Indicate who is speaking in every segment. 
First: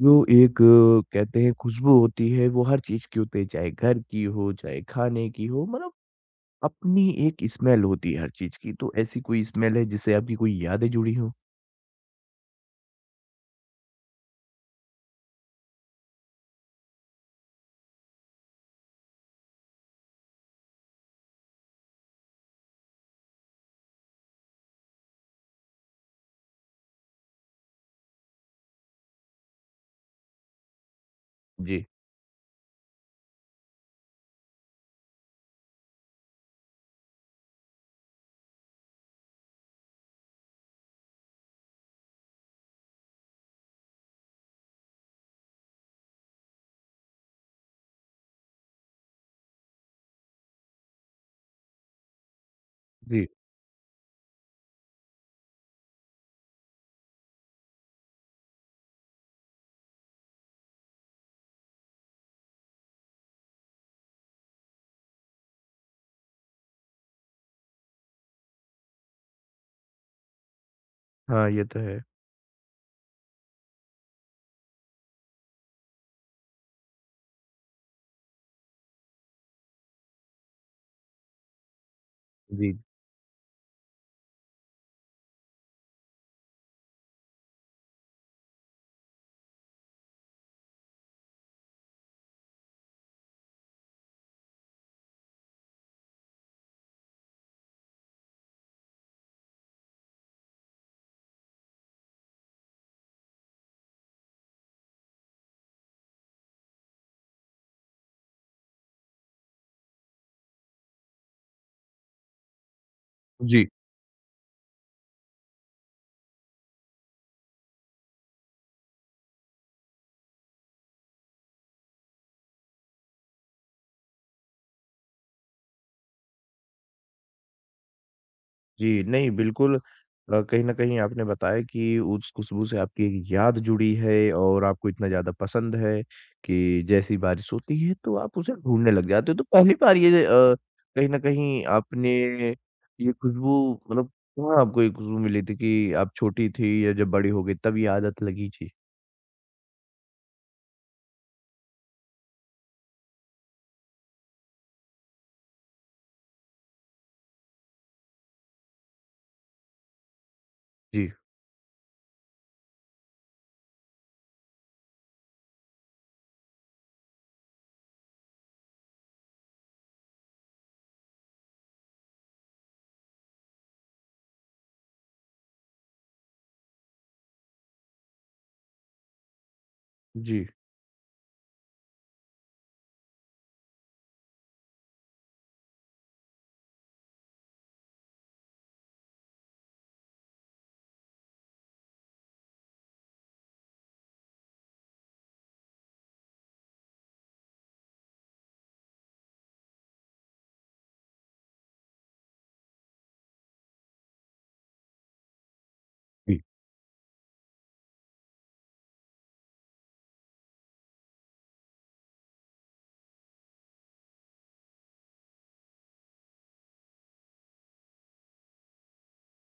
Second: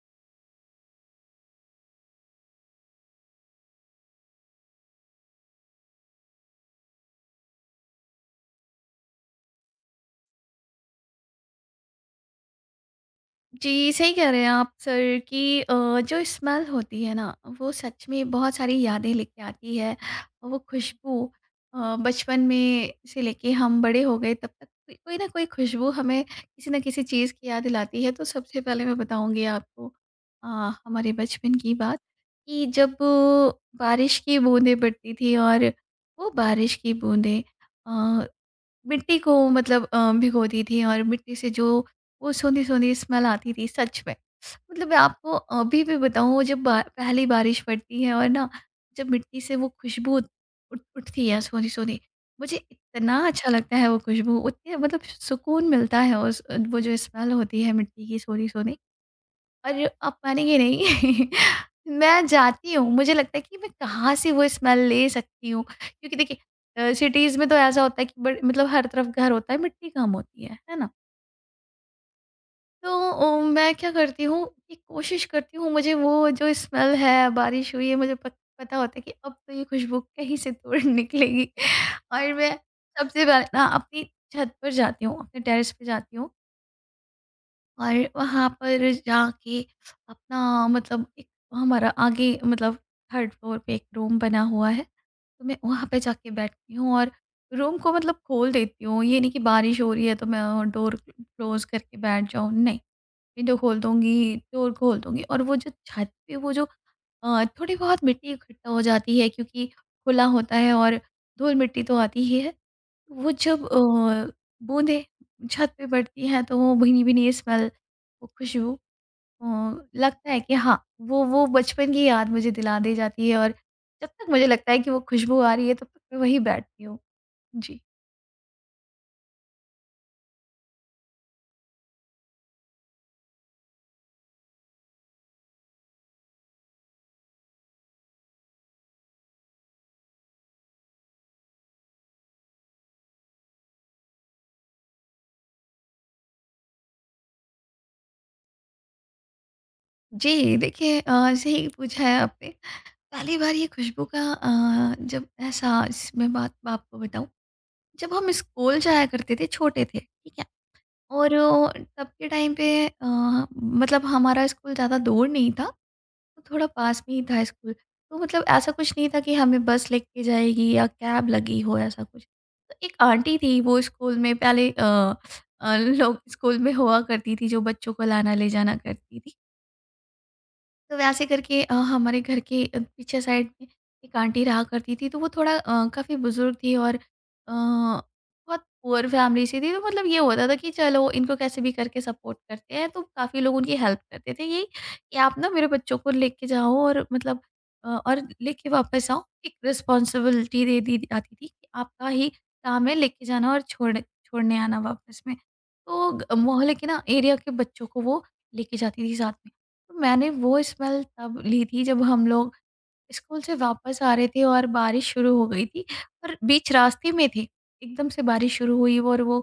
Speaker 1: जो एक कहते हैं खुशबू होती है वो हर चीज़ की होती है, चाहे घर की हो, चाहे खाने की हो, मतलब अपनी एक स्मेल होती है हर चीज़ की। तो ऐसी कोई स्मेल है जिससे आपकी कोई यादें जुड़ी हों?
Speaker 2: जी, सही कह रहे हैं आप सर कि जो स्मेल होती है ना, वो सच में बहुत सारी यादें लेके आती है। वो खुशबू बचपन में से लेके हम बड़े हो गए तब तक कोई कोई ना कोई खुशबू हमें किसी न किसी चीज़ की याद दिलाती है। तो सबसे पहले मैं बताऊँगी आपको अ, हमारे बचपन की
Speaker 1: जी।
Speaker 2: बात कि जब बारिश की बूँदें पड़ती थी और वो बारिश की बूँदें अ मिट्टी को मतलब भिगोती थी और मिट्टी से जो वो सोंधी सोंधी स्मेल आती थी सच में। मतलब मैं आपको अभी भी बताऊँ जब पहली बारिश पड़ती है और ना जब मिट्टी से वो खुशबू उठती है सोंधी सोंधी, मुझे इतना
Speaker 1: जी।
Speaker 2: अच्छा लगता है वो खुशबू, उतने मतलब सुकून मिलता है उस वो जो स्मेल होती है मिट्टी की सोंधी सोंधी। और आप मानेंगे नहीं। मैं जाती हूँ, मुझे लगता है कि मैं कहाँ से वो स्मेल ले सकती हूँ, क्योंकि देखिए सिटीज़ में तो ऐसा होता है कि बड़ मतलब हर तरफ घर होता है, मिट्टी कम होती है ना?
Speaker 1: हाँ, ये तो है।
Speaker 2: तो मैं क्या करती हूँ कि कोशिश करती हूँ मुझे वो जो स्मेल है, बारिश हुई है, मुझे प पता होता है कि अब तो ये खुशबू कहीं से तो निकलेगी। और मैं
Speaker 1: जी।
Speaker 2: सबसे पहले ना अपनी छत पर जाती हूँ, अपने टेरेस पे जाती हूँ और वहाँ पर जाके अपना मतलब एक हमारा आगे मतलब थर्ड फ्लोर पे एक रूम बना हुआ है, तो मैं वहाँ पे जाके बैठती हूँ और रूम को मतलब खोल देती हूँ। ये नहीं कि बारिश हो रही है तो मैं डोर क्लोज करके बैठ जाऊँ, नहीं। विंडो खोल दूंगी, डोर खोल दूंगी और वो जो छत पे वो जो थोड़ी बहुत मिट्टी इकट्ठा हो जाती है, क्योंकि खुला होता है और धूल मिट्टी तो आती ही है, वो जब
Speaker 1: जी।
Speaker 2: बूंदें छत पे पड़ती हैं तो वो भीनी-भीनी स्मेल, वो खुशबू अ, लगता है कि हाँ, वो बचपन की याद मुझे दिला दी जाती है। और जब तक मुझे लगता है कि वो खुशबू आ रही है तब तक मैं वहीं बैठती हूँ। जी।
Speaker 1: जी, नहीं बिल्कुल। कहीं न कहीं आपने बताया कि उस खुशबू से आपकी एक याद जुड़ी है और आपको इतना ज़्यादा पसंद है कि जैसी बारिश होती है तो आप उसे ढूँढने लग जाते हो। तो पहली बार ये कहीं न कहीं आपने ये खुशबू मतलब कहाँ आपको ये खुशबू मिली थी कि आप छोटी थी या जब बड़ी हो गई तब ये आदत लगी थी?
Speaker 2: जी, देखिए सही पूछा है आपने। पहली बार ये खुशबू का जब एहसास, मैं बात आपको बताऊँ, जब हम स्कूल जाया करते थे, छोटे थे, ठीक है?
Speaker 1: जी।
Speaker 2: और तब के टाइम पे मतलब हमारा स्कूल ज़्यादा दूर नहीं था। तो थोड़ा पास में ही था स्कूल। तो मतलब ऐसा कुछ नहीं था कि हमें बस लेके जाएगी या कैब लगी हो ऐसा कुछ। तो एक आंटी थी वो स्कूल में पहले लोग स्कूल में हुआ करती थी जो बच्चों को लाना ले जाना करती थी।
Speaker 1: जी।
Speaker 2: तो वैसे करके हमारे घर के पीछे साइड में एक आंटी रहा करती थी, तो वो थोड़ा काफ़ी बुज़ुर्ग थी और बहुत पुअर फैमिली से थी, तो मतलब ये होता था कि चलो इनको कैसे भी करके सपोर्ट करते हैं, तो काफ़ी लोग उनकी हेल्प करते थे यही कि आप ना मेरे बच्चों को लेके जाओ और मतलब और लेके वापस आओ, एक रिस्पॉन्सिबिलिटी दे दी जाती थी कि आपका ही काम है लेके जाना और छोड़ने आना वापस में। तो
Speaker 1: जी।
Speaker 2: मोहल्ले के ना एरिया के बच्चों को वो लेके जाती थी साथ में। तो मैंने वो स्मेल तब ली थी जब हम लोग स्कूल से वापस आ रहे थे और बारिश शुरू हो गई थी और बीच रास्ते में थे, एकदम से बारिश शुरू हुई और वो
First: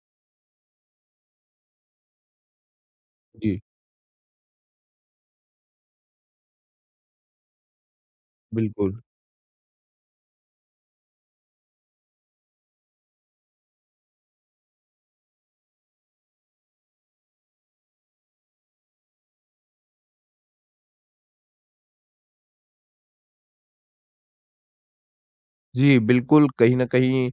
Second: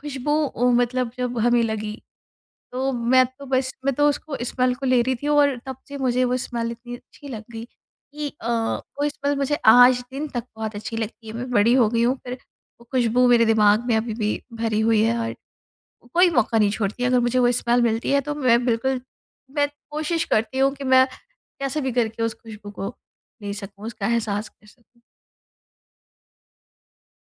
Speaker 2: खुशबू मतलब जब हमें लगी, तो मैं तो
Speaker 1: जी,
Speaker 2: बस मैं तो उसको स्मेल को ले रही थी। और तब से मुझे वो स्मेल इतनी अच्छी लग गई कि
Speaker 1: बिल्कुल।
Speaker 2: वो स्मेल मुझे आज दिन तक बहुत अच्छी लगती है, मैं बड़ी हो गई हूँ फिर वो खुशबू मेरे दिमाग में अभी भी भरी हुई है। कोई मौका नहीं छोड़ती है, अगर मुझे वो स्मेल मिलती है तो मैं कोशिश करती हूँ कि मैं कैसे भी करके उस खुशबू को ले सकूँ, उसका एहसास कर सकूँ।
Speaker 1: जी, बिल्कुल, कहीं न कहीं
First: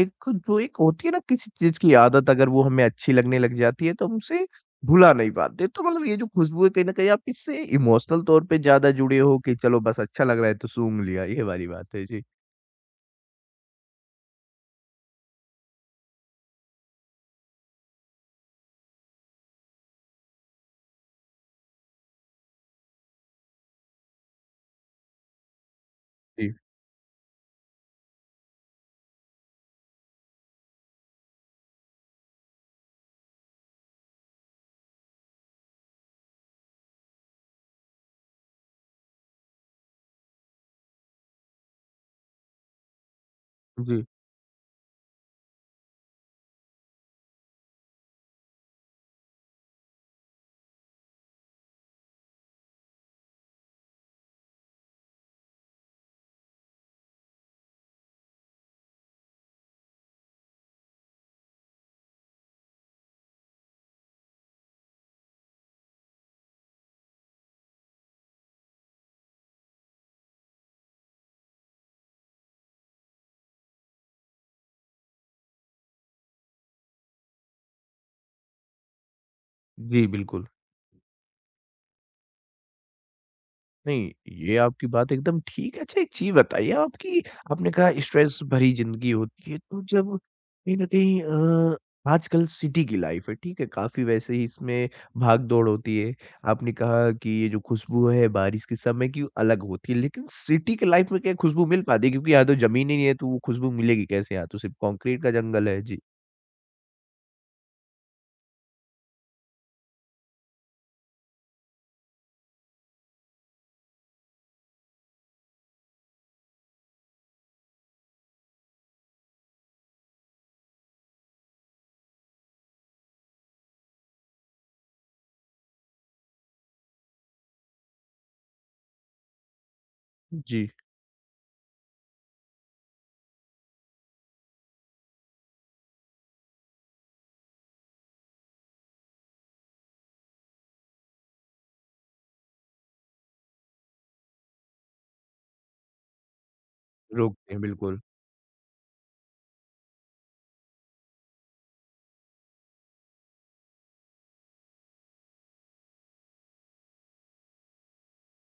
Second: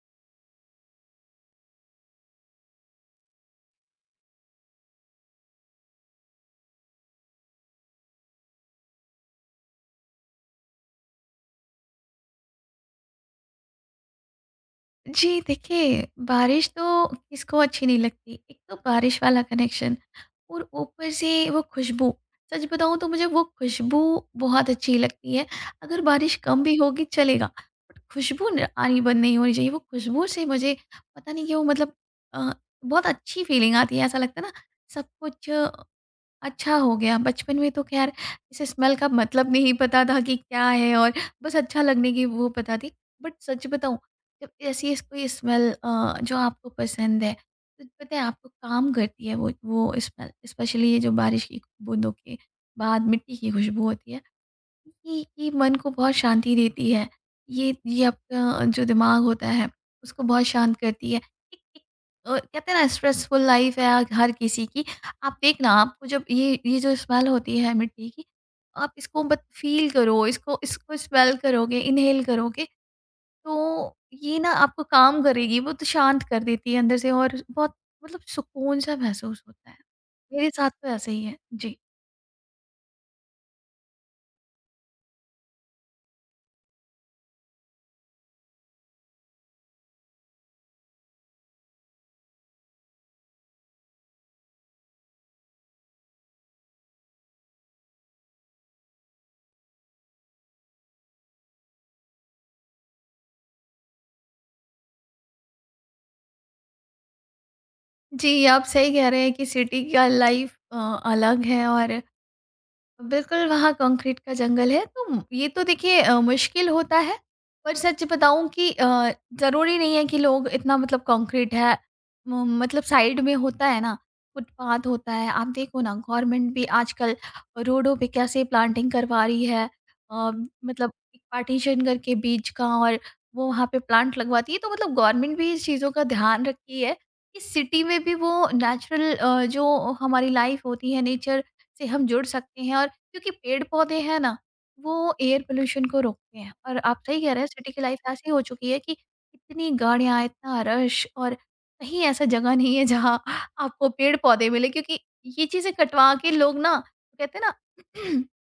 Speaker 1: एक जो एक होती है ना किसी चीज़ की आदत अगर वो हमें अच्छी लगने लग जाती है तो हम उसे भुला नहीं पाते। तो मतलब ये जो खुशबू है कहीं न कहीं आप इससे इमोशनल तौर पे ज़्यादा जुड़े हो कि चलो बस अच्छा लग रहा है तो सूँघ लिया, ये वाली बात है। जी।
Speaker 2: जी देखिए, बारिश तो किसको अच्छी नहीं लगती। एक तो बारिश वाला कनेक्शन और ऊपर से वो खुशबू। सच बताऊँ तो मुझे वो खुशबू बहुत अच्छी लगती है। अगर बारिश
Speaker 1: जी।
Speaker 2: कम भी होगी चलेगा, बट खुशबू न आनी बंद नहीं होनी चाहिए। वो खुशबू से मुझे पता नहीं क्यों, मतलब अ, बहुत अच्छी फीलिंग आती है। ऐसा लगता है ना सब कुछ अच्छा हो गया। बचपन में तो ख़ैर इस स्मेल का मतलब नहीं पता था कि क्या है और बस अच्छा लगने की वो पता थी। बट सच बताऊँ,
Speaker 1: जी।
Speaker 2: जब ऐसी इस कोई स्मेल जो आपको पसंद है, तो पता है आपको काम करती है वो स्मेल, स्पेशली ये जो बारिश की बूँदों के बाद मिट्टी की खुशबू होती है। ये मन को बहुत शांति देती है। ये आपका जो दिमाग होता है उसको बहुत शांत करती है। एक एक कहते हैं ना स्ट्रेसफुल लाइफ़ है हर किसी की। आप देखना, आपको जब ये जो स्मेल होती है मिट्टी की, आप इसको मत फ़ील करो, इसको इसको स्मेल करोगे, इन्हेल करोगे तो ये ना आपको काम करेगी, वो तो शांत कर देती है अंदर से और बहुत मतलब सुकून सा महसूस होता है।
Speaker 1: जी, बिल्कुल।
Speaker 2: मेरे साथ तो ऐसा ही है। जी।
Speaker 1: नहीं, ये आपकी बात एकदम ठीक है। अच्छा एक चीज़ बताइए आपकी आपने कहा स्ट्रेस भरी ज़िंदगी होती है, तो जब कहीं न कहीं आजकल सिटी की लाइफ़ है, ठीक है? काफ़ी वैसे ही इसमें भाग-दौड़ होती है। आपने कहा कि ये जो खुशबू है बारिश के समय की वो अलग होती है, लेकिन सिटी की लाइफ़ में क्या खुशबू मिल पाती है? क्योंकि यहाँ तो ज़मीन ही नहीं है, तो वो खुशबू मिलेगी कैसे? यहाँ तो सिर्फ़ कॉन्क्रीट का जंगल है। जी।
Speaker 2: जी, आप सही कह रहे हैं कि सिटी का लाइफ अलग है और बिल्कुल, वहाँ कंक्रीट का जंगल है, तो ये तो देखिए मुश्किल होता है, पर सच बताऊँ कि ज़रूरी नहीं है कि लोग इतना मतलब कंक्रीट है, म मतलब साइड में होता है ना, फुटपाथ होता है, आप देखो ना गवर्नमेंट भी आजकल रोडों पे कैसे प्लांटिंग करवा रही है। अ,
Speaker 1: जी,
Speaker 2: मतलब एक पार्टीशन करके बीज का और वो वहाँ पे प्लांट लगवाती है, तो मतलब गवर्नमेंट भी इस चीज़ों का ध्यान रखती है कि सिटी में भी वो नेचुरल जो हमारी लाइफ़ होती है, नेचर से हम जुड़ सकते हैं। और क्योंकि पेड़-पौधे हैं ना, वो एयर पॉल्यूशन को रोकते हैं, और आप सही कह रहे हैं
Speaker 1: रोकते हैं,
Speaker 2: सिटी की लाइफ
Speaker 1: बिल्कुल।
Speaker 2: ऐसी हो चुकी है कि इतनी गाड़ियाँ, इतना रश, और कहीं ऐसा जगह नहीं है जहाँ आपको पेड़-पौधे मिले, क्योंकि ये चीज़ें कटवा के लोग ना कहते हैं ना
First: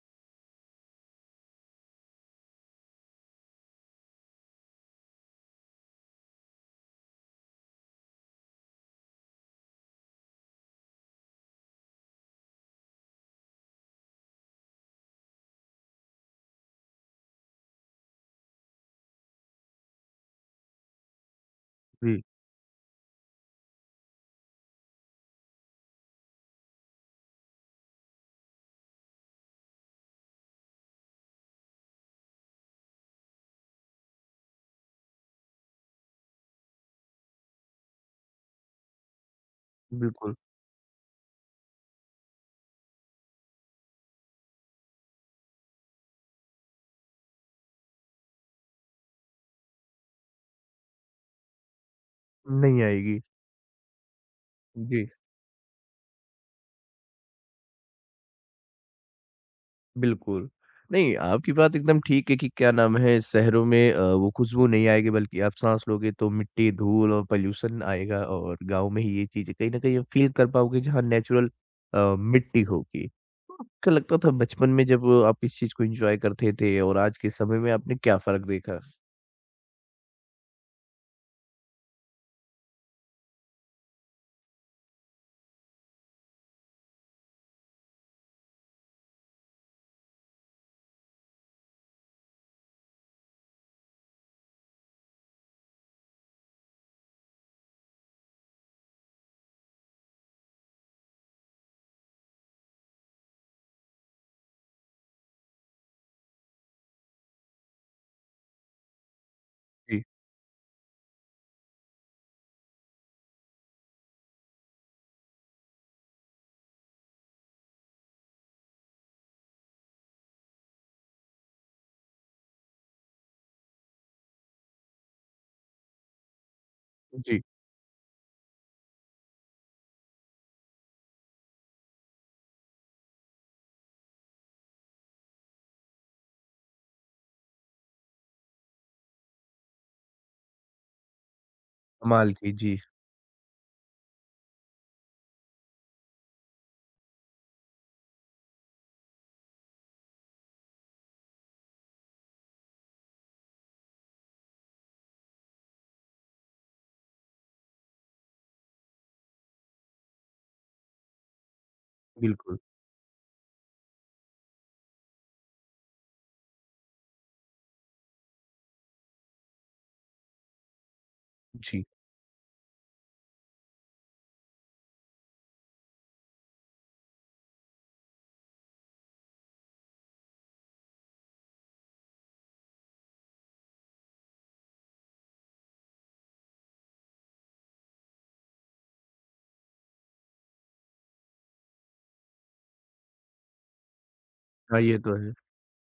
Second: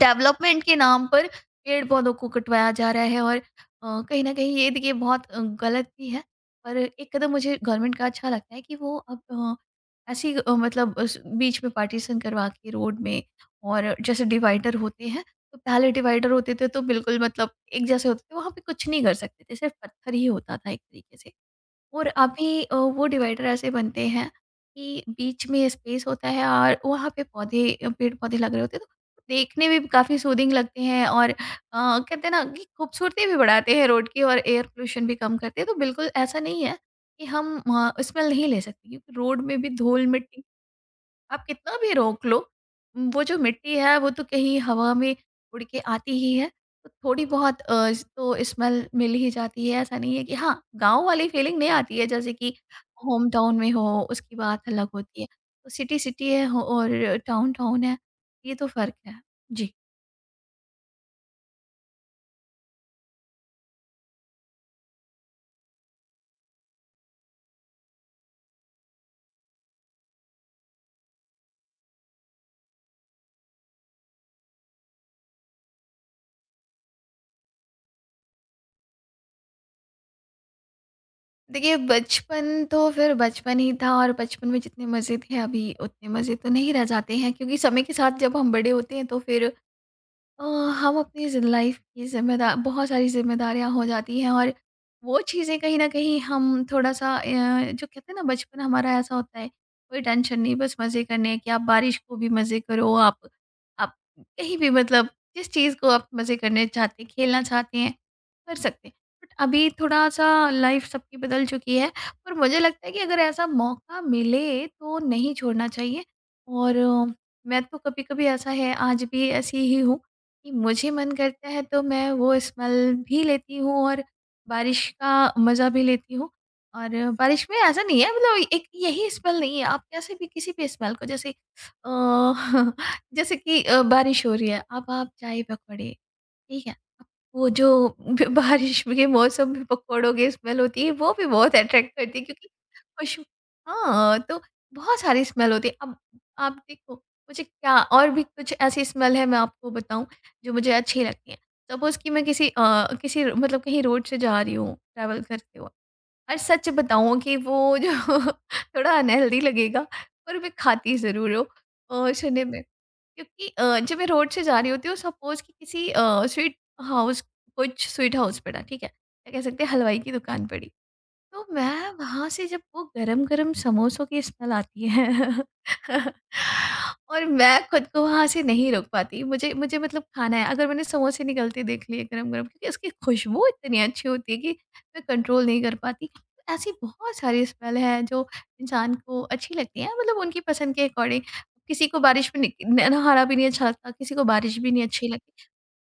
Speaker 2: डेवलपमेंट के नाम पर पेड़-पौधों को कटवाया जा रहा है। और कहीं न कहीं ये देखिए बहुत गलत भी है। पर एक कदम मुझे गवर्नमेंट का अच्छा लगता है कि वो अब ऐसी मतलब उस बीच में पार्टीशन करवा के रोड में, और जैसे डिवाइडर होते हैं, तो पहले डिवाइडर होते थे तो बिल्कुल मतलब एक जैसे होते थे, वहाँ पे कुछ नहीं कर सकते थे, सिर्फ़ पत्थर ही होता था एक तरीके से। और
Speaker 1: जी,
Speaker 2: अभी वो डिवाइडर ऐसे बनते हैं कि बीच में स्पेस होता है और वहाँ पे पौधे पेड़-पौधे लग रहे होते हैं, तो देखने में भी काफ़ी सूदिंग लगते हैं और कहते हैं ना कि खूबसूरती भी बढ़ाते हैं रोड की और एयर पोल्यूशन भी कम करते हैं। तो बिल्कुल ऐसा नहीं है कि हम स्मेल नहीं ले सकते, क्योंकि रोड में भी
Speaker 1: बिल्कुल।
Speaker 2: धूल-मिट्टी, आप कितना भी रोक लो वो जो मिट्टी है वो तो कहीं हवा में उड़ के आती ही है, तो थोड़ी बहुत तो स्मेल मिल ही जाती है। ऐसा नहीं है कि हाँ गांव वाली फीलिंग नहीं आती है, जैसे कि
Speaker 1: नहीं आएगी।
Speaker 2: होम टाउन में हो उसकी बात अलग
Speaker 1: जी।
Speaker 2: होती है। तो सिटी सिटी है, और टाउन टाउन है, ये तो फर्क है। जी।
Speaker 1: बिल्कुल। नहीं, आपकी बात एकदम ठीक है कि क्या नाम है शहरों में वो खुशबू नहीं आएगी बल्कि आप साँस लोगे तो मिट्टी, धूल और पॉल्यूशन आएगा और गाँव में ही ये चीज़ें कहीं न कहीं आप फ़ील कर पाओगे जहाँ नेचुरल मिट्टी होगी। तो आपको लगता था बचपन में जब आप इस चीज़ को एन्जॉय करते थे और आज के समय में आपने क्या फ़र्क देखा?
Speaker 2: देखिए बचपन तो फिर बचपन ही था, और बचपन में जितने मज़े थे अभी उतने मज़े तो नहीं रह जाते हैं, क्योंकि समय के साथ जब हम बड़े होते हैं तो फिर अ, हम अपनी ज़ि लाइफ की ज़िम्मेदार बहुत सारी ज़िम्मेदारियाँ हो जाती हैं, और वो चीज़ें कहीं न कहीं हम थोड़ा-सा जो कहते हैं ना बचपन हमारा ऐसा होता है, कोई टेंशन नहीं, बस मज़े करने हैं, कि आप बारिश को भी मज़े करो, आप कहीं भी मतलब जिस चीज़ को आप मज़े करने चाहते हैं, खेलना चाहते हैं, कर सकते हैं। बट अभी
Speaker 1: जी।
Speaker 2: थोड़ा-सा लाइफ सबकी बदल चुकी है, पर मुझे लगता है कि अगर ऐसा मौका मिले तो नहीं छोड़ना चाहिए। और मैं तो कभी-कभी, ऐसा है आज भी ऐसी ही हूँ कि मुझे मन करता है तो मैं वो स्मेल भी लेती हूँ और बारिश का मज़ा भी लेती हूँ। और
Speaker 1: जी,
Speaker 2: बारिश में ऐसा नहीं है मतलब एक यही स्मेल नहीं है, आप कैसे भी किसी भी स्मेल को, जैसे जैसे कि बारिश हो रही है, अब आप चाय पकौड़े, ठीक है? अब वो जो ब बारिश के मौसम में पकौड़ों की स्मेल होती है, वो भी बहुत अट्रैक्ट करती है,
Speaker 1: कमाल
Speaker 2: क्योंकि
Speaker 1: की। जी,
Speaker 2: खुशबू। हाँ, तो बहुत सारी स्मेल होती है। अब आप देखो, मुझे क्या और भी कुछ ऐसी स्मेल है, मैं आपको बताऊँ, जो मुझे अच्छी लगती हैं। सपोज़ कि मैं किसी मतलब कहीं रोड से जा रही हूँ ट्रैवल करते हुए, और सच बताऊँ कि वो जो थोड़ा अनहेल्दी लगेगा, पर मैं खाती ज़रूर हूँ खाने
Speaker 1: बिल्कुल।
Speaker 2: में। क्योंकि जब मैं रोड से जा रही होती हूँ, सपोज़ कि किसी अ, स्वीट हाउस कुछ स्वीट हाउस पड़ा, ठीक है? या कह सकते हैं हलवाई की दुकान पड़ी। तो
Speaker 1: जी।
Speaker 2: मैं वहाँ से जब वो गरम-गरम समोसों की स्मेल आती है और मैं खुद को वहाँ से नहीं रोक पाती। मुझे मुझे मतलब खाना है। अगर मैंने समोसे निकलते देख लिए गरम-गरम, क्योंकि उसकी खुशबू इतनी अच्छी होती है कि मैं कंट्रोल नहीं कर पाती। तो ऐसी बहुत सारी स्मेल है जो इंसान को अच्छी लगती है, मतलब उनकी पसंद के अकॉर्डिंग। किसी को बारिश में निक न नहाना भी नहीं अच्छा लगता, किसी को बारिश भी
Speaker 1: हाँ,
Speaker 2: नहीं
Speaker 1: ये
Speaker 2: अच्छी
Speaker 1: तो है।
Speaker 2: लगती।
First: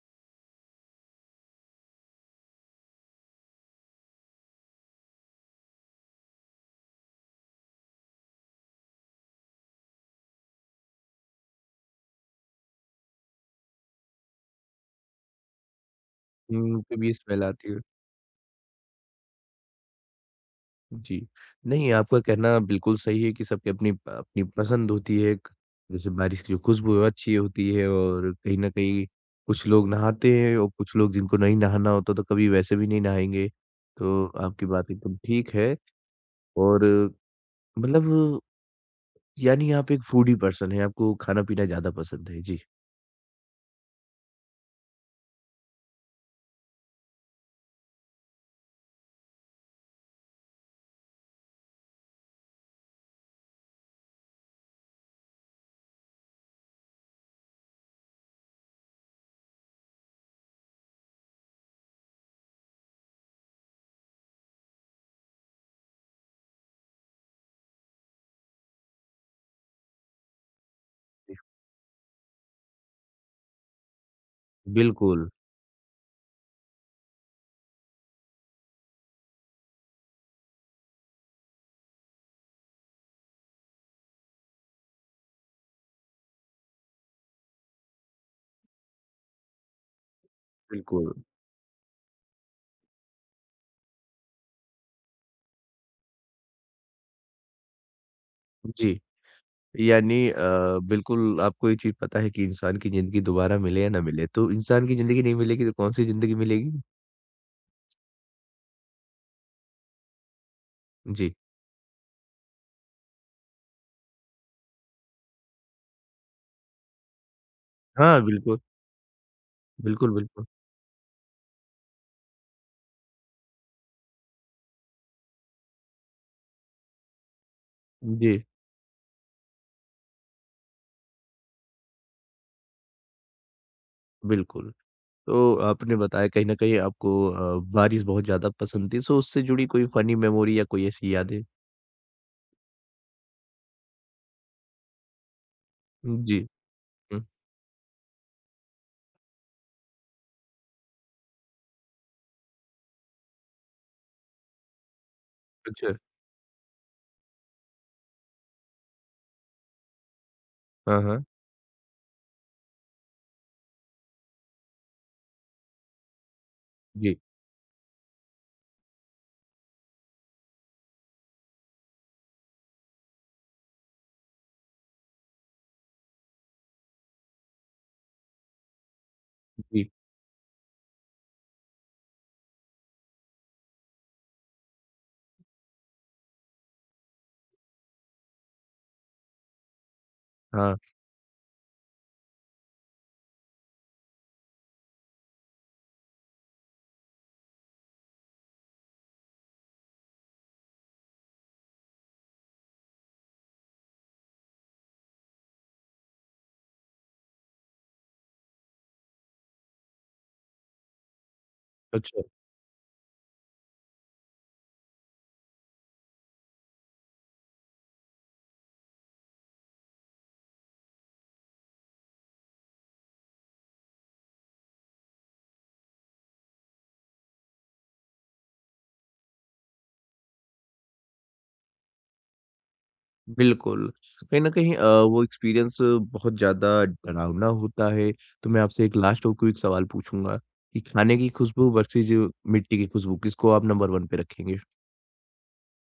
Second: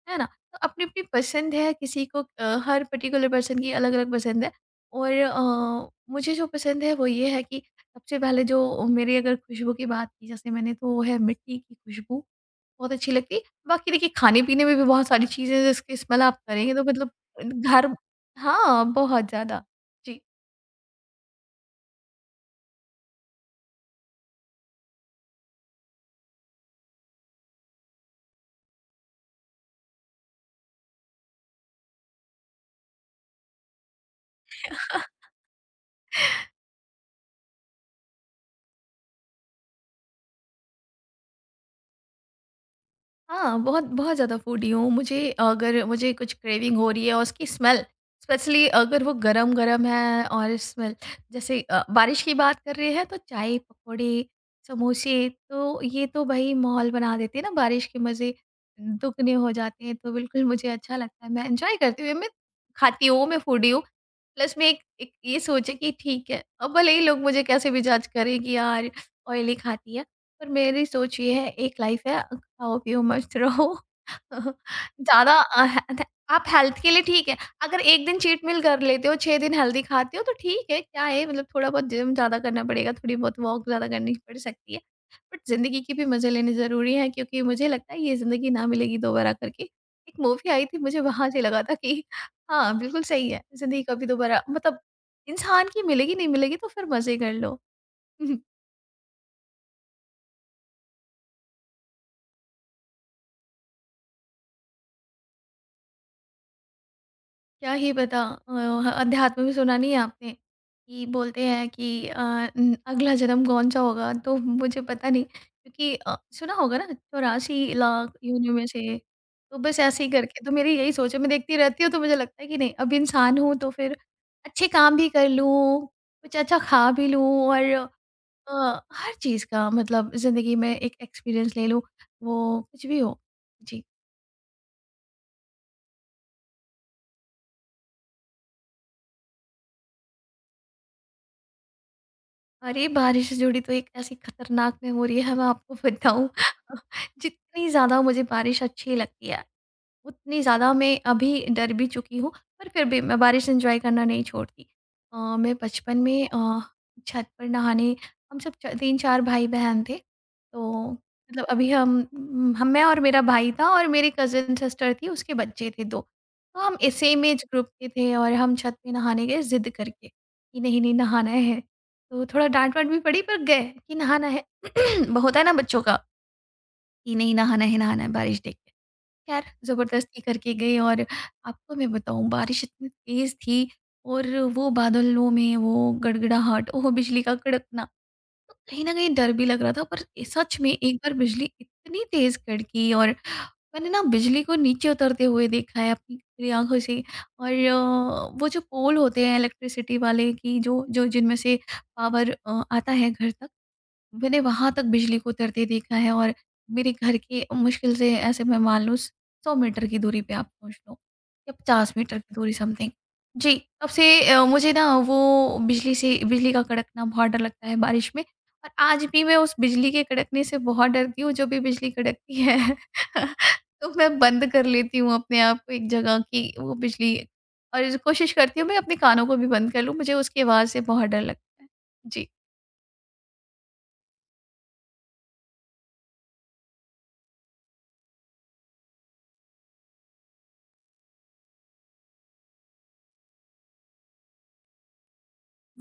Speaker 2: है ना? तो अपनी-अपनी पसंद है, किसी को हर पर्टिकुलर पर्सन की अलग-अलग पसंद है। और मुझे जो पसंद है वो ये है कि सबसे पहले जो मेरी अगर खुशबू की बात की जैसे मैंने, तो वो है मिट्टी की खुशबू, बहुत अच्छी लगती है। बाकी देखिए, खाने-पीने में भी बहुत सारी चीज़ें हैं जिसकी स्मेल आप करेंगे
Speaker 1: हुँ,
Speaker 2: तो मतलब
Speaker 1: कभी स्मेल आती है।
Speaker 2: घर। हाँ, बहुत ज़्यादा। जी।
Speaker 1: जी। नहीं, आपका कहना बिल्कुल सही है कि सबकी अपनी प अपनी पसंद होती है एक। जैसे बारिश की जो खुशबू है वो अच्छी होती है और कहीं न कहीं कुछ लोग नहाते हैं और कुछ लोग जिनको नहीं नहाना होता तो कभी वैसे भी नहीं नहाएँगे। तो आपकी बात एकदम ठीक है और मतलब यानी आप एक फूडी पर्सन हैं, आपको खाना-पीना ज़्यादा पसंद है। जी,
Speaker 2: हाँ, बहुत बहुत ज़्यादा फूडी हूँ। मुझे अगर मुझे कुछ क्रेविंग हो रही है और उसकी स्मेल, स्पेशली अगर वो गरम-गरम है, और स्मेल जैसे बारिश की बात कर रहे हैं, तो चाय, पकौड़े, समोसे, तो ये तो भाई माहौल बना देते हैं ना, बारिश के मज़े दुगने हो जाते हैं। तो बिल्कुल मुझे अच्छा लगता है, मैं एन्जॉय करती हूँ, मैं खाती हूँ, मैं फूडी हूँ। प्लस मैं एक एक ये सोचे कि ठीक है, अब भले ही लोग मुझे कैसे भी जज करें कि यार ऑयली खाती है, पर मेरी सोच ये है एक लाइफ़ है, होप यू मस्त रहो।
Speaker 1: बिल्कुल,
Speaker 2: ज़्यादा अ, ह ध आप हेल्थ के लिए ठीक है, अगर 1 दिन चीट मील कर लेते हो, 6 दिन हेल्दी खाते हो तो ठीक है, क्या है मतलब थोड़ा बहुत जिम ज़्यादा करना पड़ेगा, थोड़ी बहुत वॉक ज़्यादा करनी पड़ सकती है। बट ज़िंदगी के भी मज़े लेने ज़रूरी हैं, क्योंकि मुझे लगता है ये ज़िंदगी ना मिलेगी दोबारा करके। एक मूवी आई थी, मुझे
Speaker 1: बिल्कुल।
Speaker 2: वहाँ से लगा था कि हाँ, बिल्कुल सही है, ज़िंदगी कभी दोबारा, मतलब इंसान की मिलेगी, नहीं मिलेगी तो फिर मज़े कर लो।
Speaker 1: जी, यानी बिल्कुल आपको ये चीज़ पता है कि इंसान की ज़िंदगी दोबारा मिले या ना मिले, तो इंसान की ज़िंदगी नहीं मिलेगी तो कौन-सी ज़िंदगी मिलेगी?
Speaker 2: क्या ही पता। अध्यात्म में सुना नहीं है आपने कि
Speaker 1: जी।
Speaker 2: बोलते हैं कि अगला जन्म कौन सा होगा तो मुझे पता नहीं, क्योंकि सुना होगा ना, 84 लाख
Speaker 1: हाँ,
Speaker 2: योनियों
Speaker 1: बिल्कुल।
Speaker 2: में से। तो बस ऐसे ही
Speaker 1: बिल्कुल,
Speaker 2: करके,
Speaker 1: बिल्कुल।
Speaker 2: तो मेरी यही सोच है, मैं देखती रहती हूँ, तो मुझे लगता है कि नहीं, अब इंसान हूँ तो फिर अच्छे काम भी कर लूँ, कुछ अच्छा खा भी लूँ, और
Speaker 1: जी,
Speaker 2: हर चीज़ का मतलब ज़िंदगी में एक एक्सपीरियंस ले लूँ, वो कुछ भी हो। जी।
Speaker 1: बिल्कुल। तो आपने बताया कहीं न कहीं आपको बारिश बहुत ज़्यादा पसंद थी, सो उससे जुड़ी कोई फ़नी मेमोरी या कोई ऐसी यादें?
Speaker 2: अरे! बारिश से जुड़ी तो एक ऐसी खतरनाक मेमोरी है, मैं आपको बताऊँ।
Speaker 1: जी। हुँ,
Speaker 2: जितनी ज़्यादा मुझे बारिश अच्छी लगती है, उतनी ज़्यादा मैं अभी डर भी चुकी हूँ, पर फिर भी मैं बारिश एन्जॉय करना नहीं छोड़ती। मैं
Speaker 1: अच्छा।
Speaker 2: बचपन में छत पर नहाने, हम सब च 3-4 भाई-बहन थे, तो
Speaker 1: हाँ, हाँ।
Speaker 2: मतलब अभी हम मैं और मेरा भाई था, और मेरी कज़िन सिस्टर थी, उसके बच्चे थे 2। तो हम ए
Speaker 1: जी।
Speaker 2: सेम ऐज ग्रुप के थे, और हम छत पे नहाने गए ज़िद करके कि नहीं-नहीं नहाना है। तो थोड़ा डाँट-वाँट भी पड़ी, पर गए कि नहाना है। होता है ना बच्चों का कि नहीं नहाना है, नहाना है बारिश देख के। खैर
Speaker 1: जी।
Speaker 2: ज़बरदस्ती करके गए, और आपको मैं बताऊँ बारिश इतनी तेज़ थी, और वो बादलों में वो गड़गड़ाहट, ओह बिजली का कड़कना, तो कहीं न कहीं डर भी लग रहा था, पर सच में
Speaker 1: हाँ,
Speaker 2: एक बार बिजली इतनी तेज़ कड़की, और मैंने ना बिजली को नीचे उतरते हुए देखा है अपनी खुली आँखों से। और वो जो पोल होते हैं इलेक्ट्रिसिटी वाले की जो जो जिनमें से पावर आता है घर तक, मैंने वहाँ तक बिजली को उतरते देखा है। और मेरे घर के मुश्किल से ऐसे मैं मान लो 100 मीटर की दूरी पे आप पहुँच लो, या 50 मीटर
Speaker 1: अच्छा।
Speaker 2: की दूरी समथिंग। जी, तब से मुझे ना वो बिजली का कड़कना बहुत डर लगता है बारिश में। और आज भी मैं उस बिजली के कड़कने से बहुत डरती हूँ, जो भी बिजली कड़कती है। तो मैं बंद कर लेती हूँ अपने आप को एक जगह कि वो बिजली, और कोशिश करती हूँ मैं अपने कानों को भी बंद कर लूँ, मुझे उसकी आवाज़ से बहुत डर लगता है। जी।
Speaker 1: बिल्कुल। कहीं न कहीं वो एक्सपीरियंस बहुत ज़्यादा डरावना होता है। तो मैं आपसे एक लास्ट और क्विक सवाल पूछूँगा कि खाने की खुशबू वर्सेज़ मिट्टी की खुशबू, किसको आप नंबर 1 पे रखेंगे?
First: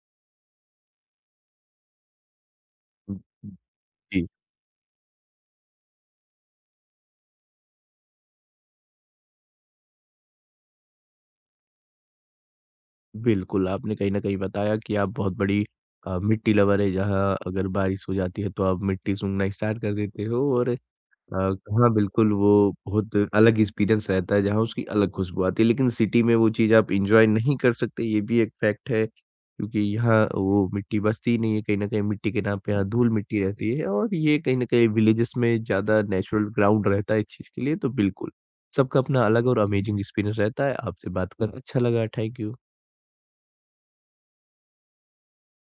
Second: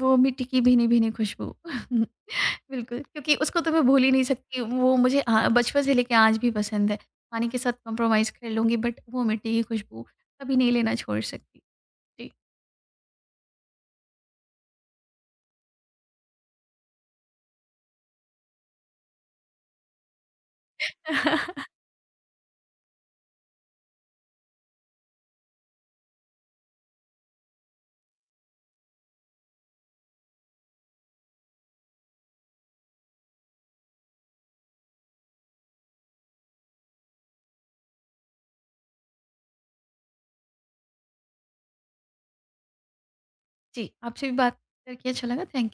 Speaker 2: वो मिट्टी की भीनी-भीनी खुशबू। बिल्कुल,
Speaker 1: हुँ,
Speaker 2: क्योंकि
Speaker 1: हुँ।
Speaker 2: उसको तो मैं भूल ही नहीं
Speaker 1: जी।
Speaker 2: सकती, वो मुझे बचपन से लेके आज भी पसंद है। पानी के साथ कॉम्प्रोमाइज़ कर लूँगी, बट वो मिट्टी की खुशबू कभी नहीं लेना छोड़ सकती। जी।
Speaker 1: बिल्कुल, आपने कहीं न कहीं बताया कि आप बहुत बड़ी मिट्टी लवर हैं, जहाँ अगर बारिश हो जाती है तो आप मिट्टी सूंघना स्टार्ट कर देते हो और हाँ, बिल्कुल वो बहुत अलग एक्सपीरियंस रहता है जहाँ उसकी अलग खुशबू आती है। लेकिन सिटी में वो चीज़ आप एन्जॉय नहीं कर सकते, ये भी एक फैक्ट है, क्योंकि यहाँ वो मिट्टी बसती ही नहीं है, कहीं न कहीं मिट्टी के नाम पे यहाँ धूल-मिट्टी रहती है और ये कहीं न कहीं विलेजेस में ज़्यादा नेचुरल ग्राउंड रहता है इस चीज़ के लिए, तो बिल्कुल, सबका अपना अलग और अमेजिंग एक्सपीरियंस रहता है। आपसे बात कर अच्छा लगा, थैंक यू।
Speaker 2: जी, आपसे भी बात करके अच्छा लगा। थैंक